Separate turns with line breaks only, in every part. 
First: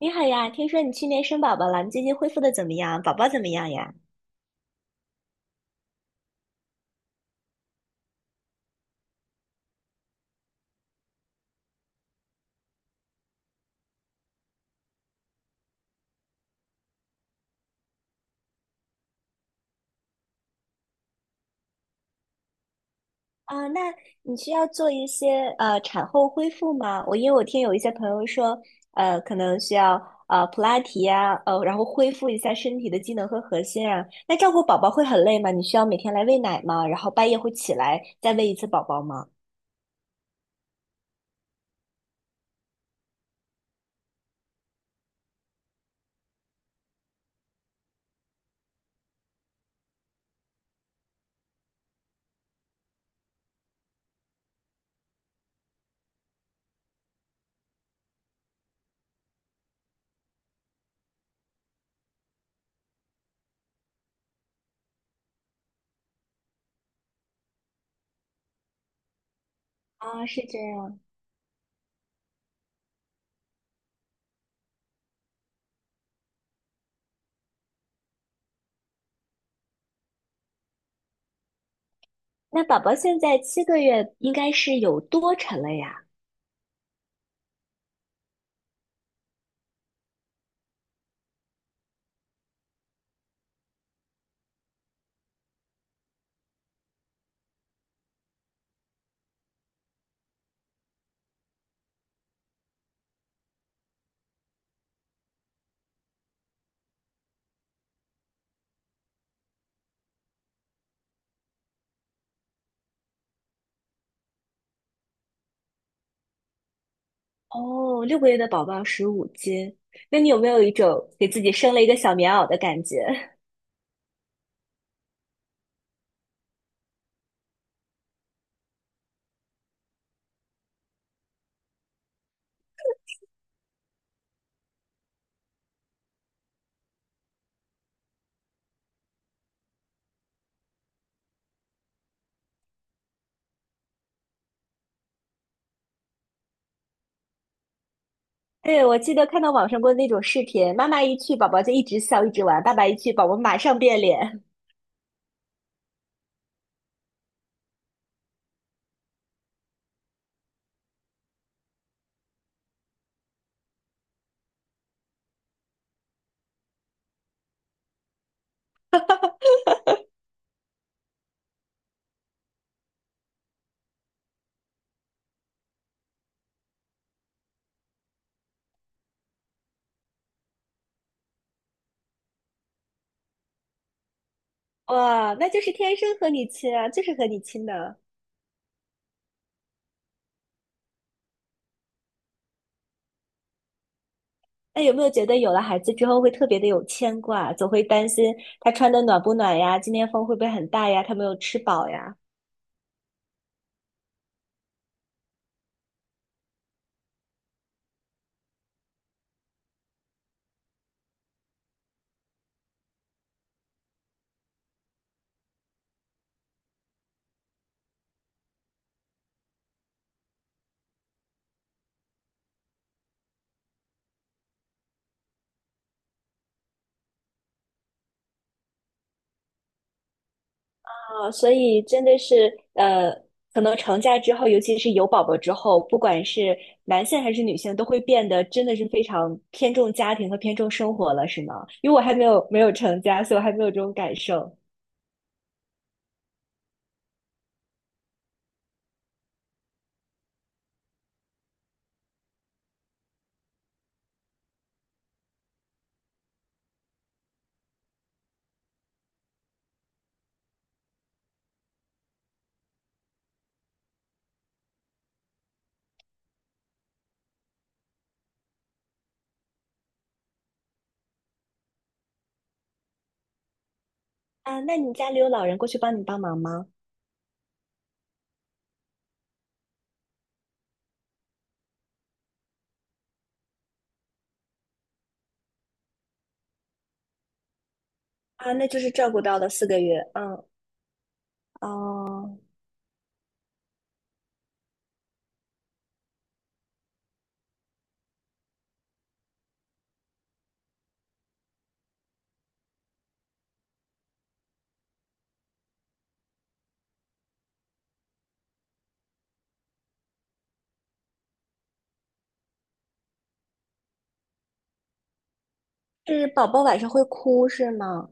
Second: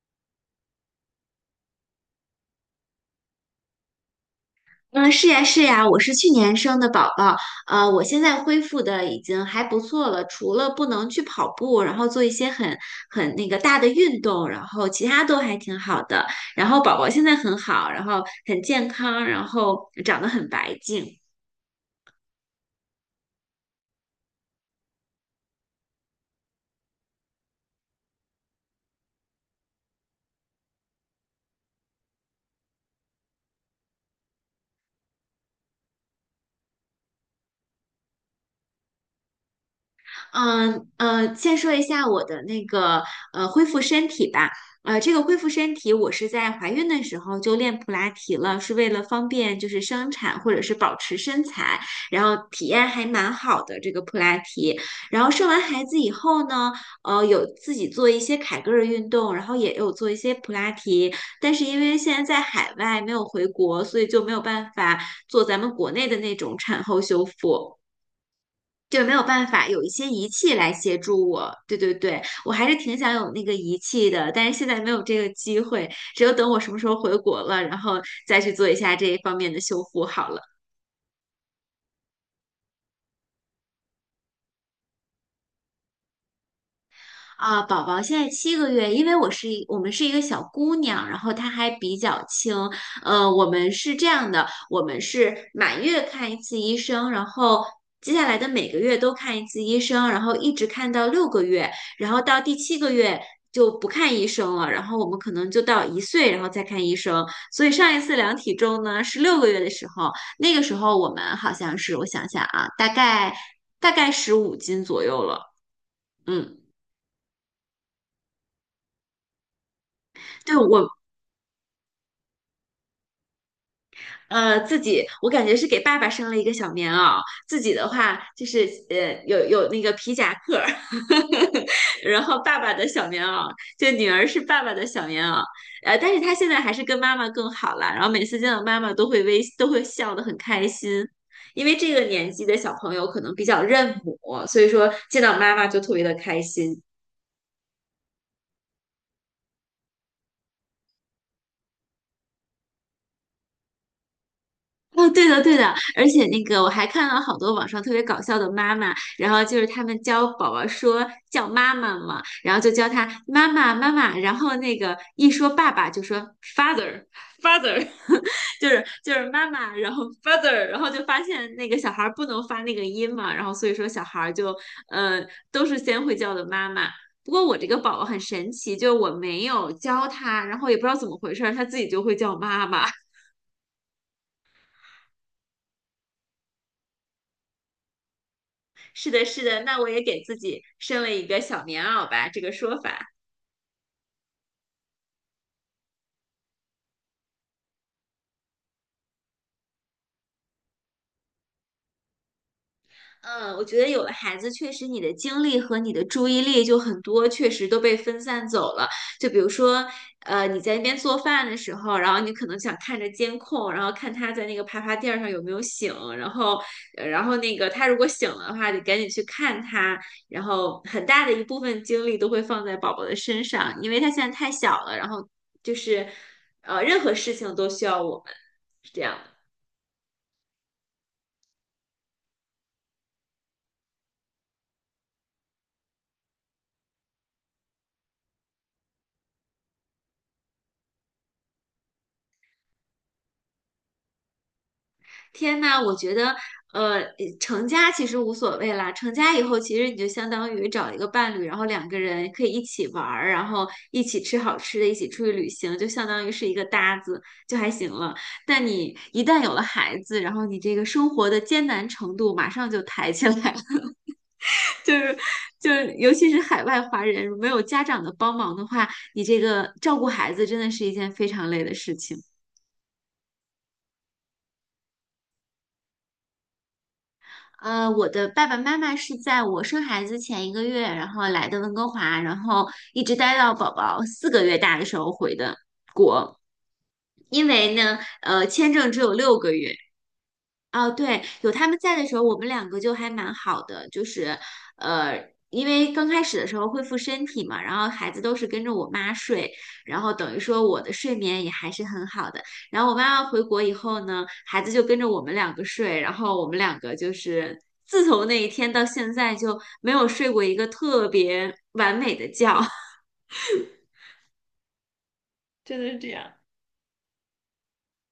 你好呀，听说你去年生宝宝了，你最近恢复的怎么样？宝宝怎么样呀？
嗯，是呀，是呀，我是去年生的宝宝，我现在恢复的已经还不错了，除了不能去跑步，然后做一些很那个大的运动，然后其他都还挺好的。然后宝宝现在很好，然后很健康，然后长得很白净。
啊，那你需要做一些产后恢复吗？因为我听有一些朋友说，可能需要普拉提呀，然后恢复一下身体的机能和核心啊。那照顾宝宝会很累吗？你需要每天来喂奶吗？然后半夜会起来再喂一次宝宝吗？
先说一下我的那个恢复身体吧。这个恢复身体，我是在怀孕的时候就练普拉提了，是为了方便就是生产或者是保持身材，然后体验还蛮好的这个普拉提。然后生完孩子以后呢，有自己做一些凯格尔运动，然后也有做一些普拉提，但是因为现在在海外没有回国，所以就没有办法做咱们国内的那种产后修复。就没有办法，有一些
啊，
仪
是
器
这
来协
样。
助我。对对对，我还是挺想有那个仪器的，但是现在没有这个机会，只有等我什么时候回国了，然后再去做一下这一方面的修复好了。
那宝宝现在7个月，应该是有多沉了呀？
啊，宝宝现在七个月，因为我们是一个小姑娘，然后她还比较轻。我们是这样的，我们是满月看一次医生，然后接下来的每个月都看一次医生，然后一直看到六个月，然后到第7个月就不看医生了，然后我们可能就到一岁，然后再看医生。所以上一次量体重呢是六个月的时候，那个时候我们好像是，我想想啊，大概15斤左右了。嗯，
哦，6个月的宝宝15斤，那你有没
对，
有一
我
种给自己生了一个小棉袄的感觉？
自己我感觉是给爸爸生了一个小棉袄，自己的话就是有那个皮夹克儿，然后爸爸的小棉袄，就女儿是爸爸的小棉袄，但是她现在还是跟妈妈更好了，然后每次见到妈妈都会微都会笑得很开心，因为这个年纪的小朋友可能比较认母，所以说见到妈妈就特别的开心。
对，我记得看到网上过那种视频，妈妈一去，宝宝就一直笑一直玩；爸爸一去，宝宝马上变脸。
哦，对的，对的，而且那个我还看到好多网上特别搞笑的妈妈，然后就是他们教宝宝说叫妈妈嘛，然后就教他妈妈妈妈，然后那个一说爸爸就说 father father，就是妈妈，然后 father，然后就发现那个小孩儿不能发那个音嘛，然后所以说小孩儿就呃都是先会叫的妈妈。不过我这个宝宝很神奇，就是我没有教他，然后也不知道怎么回事儿，他自己就会叫妈妈。
哇，那就是天生和你亲啊，就是和你亲的。
是的，是的，那我也给自己生了一个小棉袄吧，这个说法。
那有没有觉得有了孩子之后会特别的有牵挂，总会担心他穿的暖不暖呀，今天风会不会很大呀，他没有吃饱呀？
嗯，我觉得有了孩子，确实你的精力和你的注意力就很多，确实都被分散走了。就比如说，你在那边做饭的时候，然后你可能想看着监控，然后看他在那个爬爬垫儿上有没有醒，然后，然后那个他如果醒了的话，得赶紧去看他。然后很大的一部分精力都会放在宝宝的身上，因为他现在太小了，然后就是，任何事情都需要我们，是这样的。
所以真的是可能成家之后，尤其是有宝宝之后，不管是男性还是女性，都会变得真的是非常偏重家庭和偏重生活了，是吗？因为我还没有成家，所以我还没有这种感受
天呐，我觉得，呃，成家其实无所谓啦。成家以后，其实你就相当于找一个伴侣，然后两个人可以一起玩儿，然后一起吃好吃的，一起出去旅行，就相当于是一个搭子，就还行了。但你一旦有了孩子，然后你这个生活的艰难程度马上就抬起来了，就是就是，尤其是海外华人，没有家长的帮忙的话，你这个照顾孩子真的是一件非常累的事情。
啊。那你家里有老人过去帮你帮忙吗？
我的爸爸妈妈是在我生孩子前1个月，然后来的温哥华，然后一直待到宝宝4个月大的时候回的。因为呢，
啊，那
签
就是
证只
照
有
顾
六
到了
个
四
月，
个月，嗯，
哦，对，有他们在的时候，我
哦，
们两个就还蛮好的，就是，呃，因为刚开始的时候恢复身体嘛，然后孩子都是跟着我妈睡，然后等于说我的睡眠也还是很好的。然后我妈妈回国以后呢，孩子就跟着我们两个睡，然后我们两个就是自从那一天到现在就没有睡过一个特别完美的觉。真的是这
是
样。
宝宝晚上会哭是吗？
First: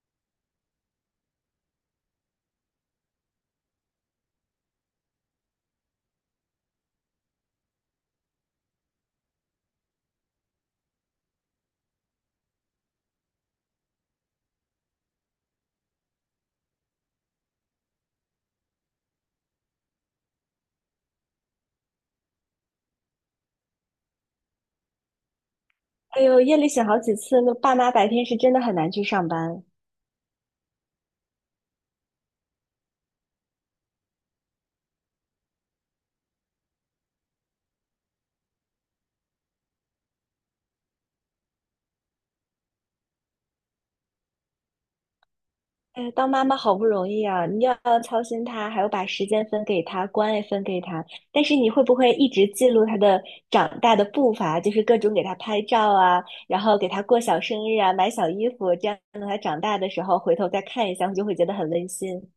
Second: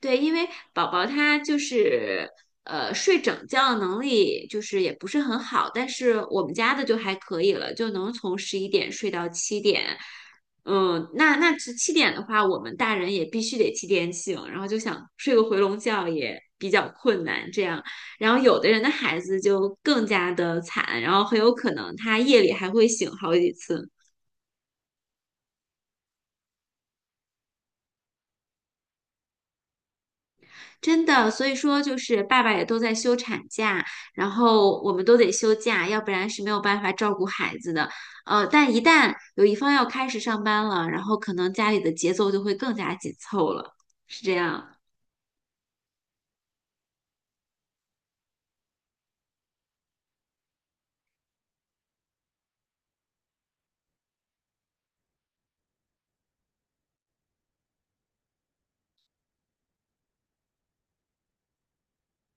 对，因为宝宝他就是睡整觉的能力就是也不是很好，但是我们家的就还可以了，就能从11点睡到七点。嗯，那那是七点的话，我们大人也必须得七点醒，然后就想睡个回笼觉也比较困难。这样，然后有的人的孩子就更加的惨，然后很有可能他夜里还会醒好几次。
哎呦，夜里醒好几次，那爸妈白天是真的很难去上班。
真的，所以说就是爸爸也都在休产假，然后我们都得休假，要不然是没有办法照顾孩子的。但一旦有一方要开始上班了，然后可能家里的节奏就会更加紧凑了，是这样。
哎，当妈妈好不容易啊，你要操心他，还要把时间分给他，关爱分给他。但是你会不会一直记录他的长大的步伐，就是各种给他拍照啊，然后给他过小生日啊，买小衣服，这样等他长大的时候回头再看一下，你就会觉得很温馨。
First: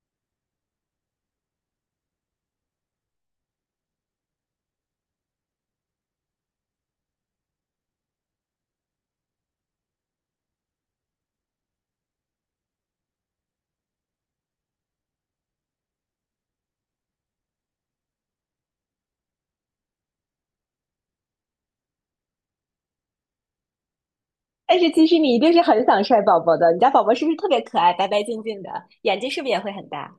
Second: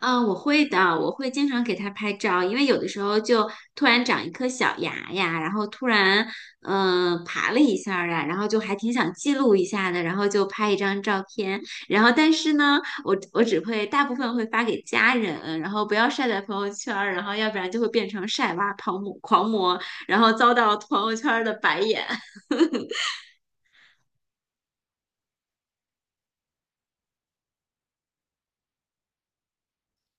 嗯，我会的，我会经常给它拍照，因为有的时候就突然长一颗小牙呀，然后突然爬了一下呀，然后就还挺想记录一下的，然后就拍一张照片，然后但是呢，我只会大部分会发给家人，然后不要晒在朋友圈儿，然后要不然就会变成晒娃狂魔，然后遭到朋友圈儿的白眼。
但是其实你一定是很想晒宝宝的，你家宝宝是不是特别可爱，白白净净的，眼睛是不是也会很大？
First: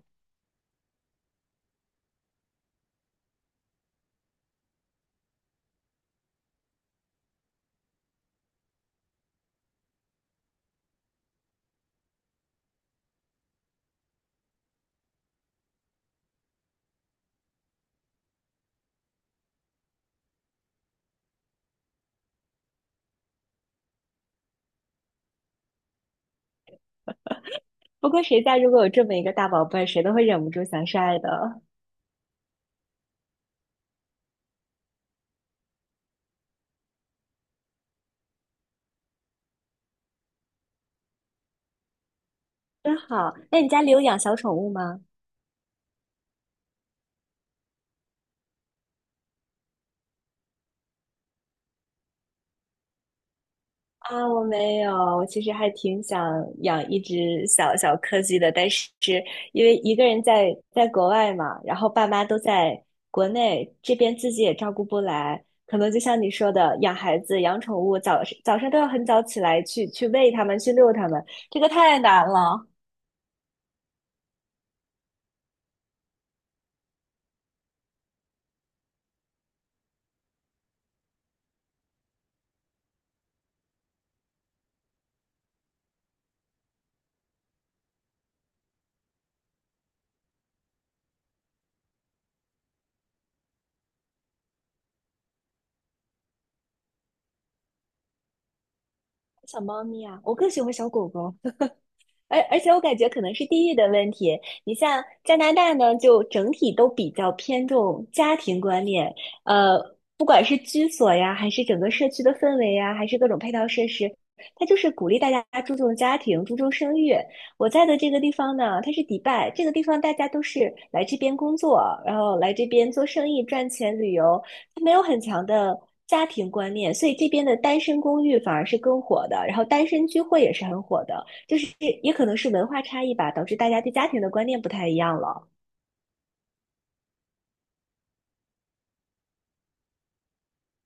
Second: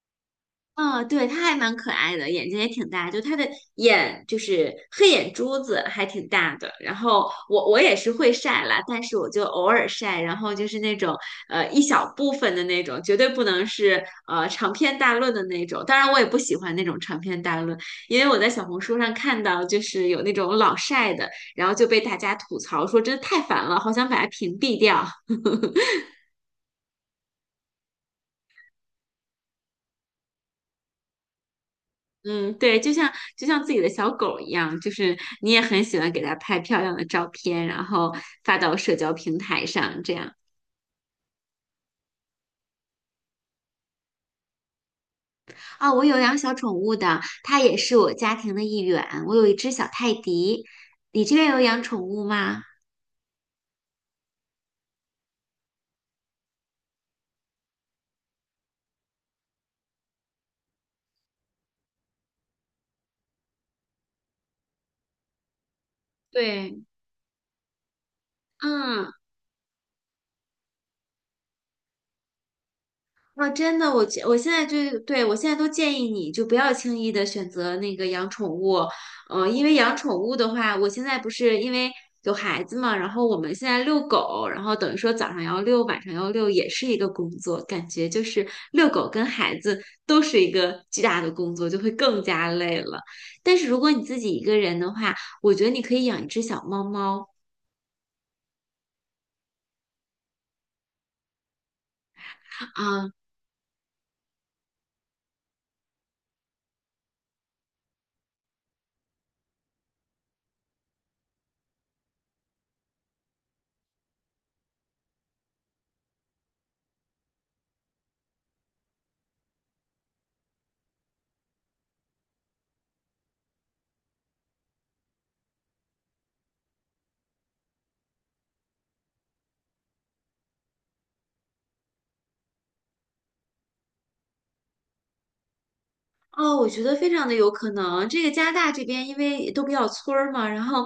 嗯，对，它还蛮可爱的，眼睛也挺大，就它的眼就是黑眼珠子还挺大的。然后我也是会晒啦，但是我就偶尔晒，然后就是那种一小部分的那种，绝对不能是长篇大论的那种。当然，我也不喜欢那种长篇大论，因为我在小红书上看到就是有那种老晒的，然后就被大家吐槽说真的太烦了，好想把它屏蔽掉。
不过谁家如果有这么一个大宝贝儿谁都会忍不住想晒的。
嗯，对，就像自己的小狗一样，就是你也很喜欢给它拍漂亮的照片，然后发到社交平台上，这样。
真好，那你家里有养小宠物吗？
啊，我有养小宠物的，它也是我家庭的一员。我有一只小泰迪，你这边有养宠物吗？
啊，我没有，我其实还挺想养一只小小柯基的，但是因为一个人在国外嘛，然后爸妈都在国内，这边自己也照顾不来，可能就像你说的，
对，
养孩子、养宠物，早上都要很
嗯。
早起来去喂它们、去遛它们，这个太难了。
啊，真的，我现在都建议你就不要轻易的选择那个养宠物，因为养宠物的话，我现在不是因为有孩子嘛，然后我们现在遛狗，然后等于说早上要遛，晚上要遛，也是一个工作，感觉就是遛狗跟孩子都是一个巨大的工作，就会更加累了。但是如果你自己一个人的话，我觉得你可以养一只小猫猫。
小猫咪啊，我更喜欢小狗狗。而且我感觉
啊，
可能是地域的问题。你像加拿大呢，就整体都比较偏重家庭观念，呃，不管是居所呀，还是整个社区的氛围呀，还是各种配套设施，它就是鼓励大家注重家庭、注重生育。我在的这个地方呢，它是迪拜，这个地方大家都是来这边工作，然后来这边做生意、赚钱、旅游，它没有很强的。家庭观念，所以这边的单身公寓反而是更火的，然后单身聚会也是很火的。就是也可能是文化差异吧，导致大家对家庭的观念不太一样了。
哦，我觉得非常的有可能。这个加拿大这边因为都比较村儿嘛，然后，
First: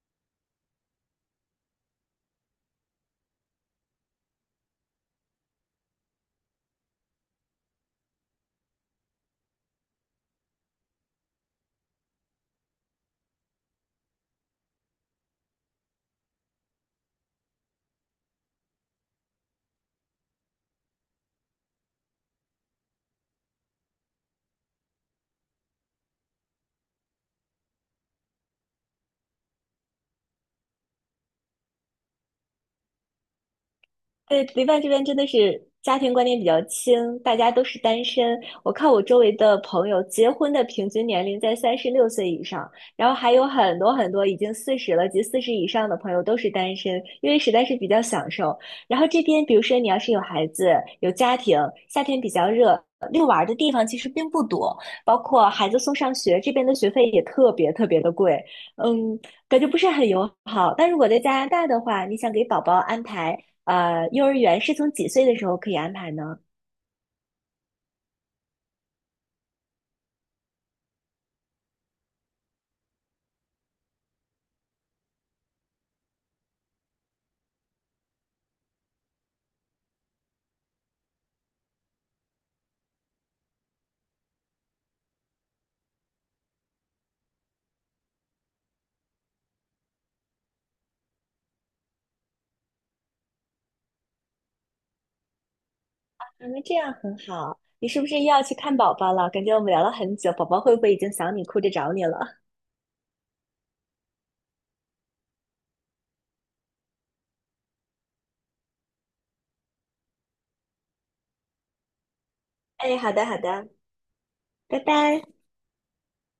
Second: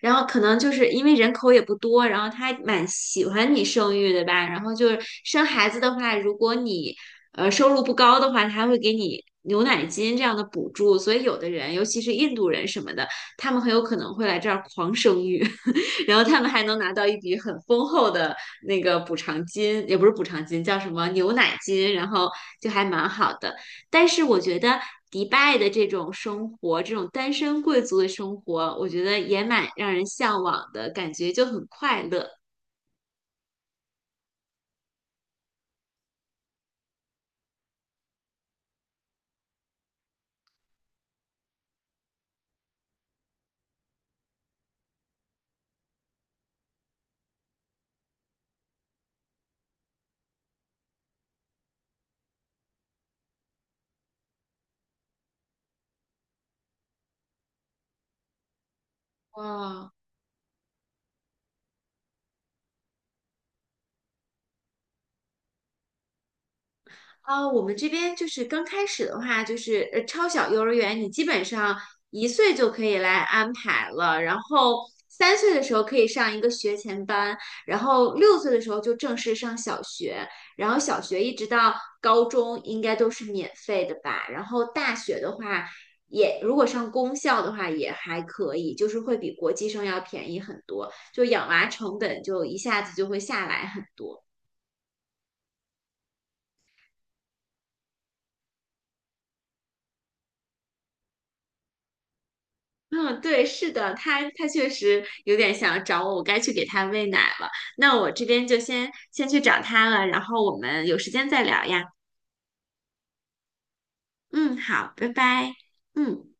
然后可能就是因为人口也不多，然后他还蛮喜欢你生育的吧。然后就是生孩子的话，如果你收入不高的话，他还会给你牛奶金这样的补助。所以有的人，尤其是印度人什么的，他们很有可能会来这儿狂生育，然后他们还能拿到一笔很丰厚的那个补偿金，也不是补偿金，叫什么牛奶金，然后就还蛮好的。但是我觉得迪拜的这种生活，这种单身贵族的生活，我觉得也蛮让人向往的，感觉就很快乐。
对，迪拜这边真的是家庭观念比较轻，大家都是单身。我看我周围的朋友，结婚的平均年龄在36岁以上，然后还有很多很多已经四十了及四十以上的朋友都是单身，因为实在是比较享受。然后这边，比如说你要是有孩子、有家庭，夏天比较热，遛娃儿的地方其实并不多，包括孩子送上学，这边的学费也特别特别的贵，嗯，感觉不是
哇，
很友好。但如果在加拿大的话，你想给宝宝安排。幼儿园是从几岁的时候可以安排呢？
啊，我们这边就是刚开始的话，就是超小幼儿园，你基本上一岁就可以来安排了，然后3岁的时候可以上一个学前班，然后6岁的时候就正式上小学，然后小学一直到高中应该都是免费的吧，然后大学的话也如果上公校的话也还可以，就是会比国际生要便宜很多，就养娃成本就一下子就会下来很多。
啊，那这样很好。你是不是又要去看宝宝了？感觉我们聊了很久，宝宝会不会已经想你，哭着找你了？
嗯，对，是的，他确实有点想找我，我该去给他喂奶了。那我这边就先去找他了，然后我们有时间再聊呀。
哎，好的，好的，
嗯，
拜
好，拜
拜。
拜。嗯。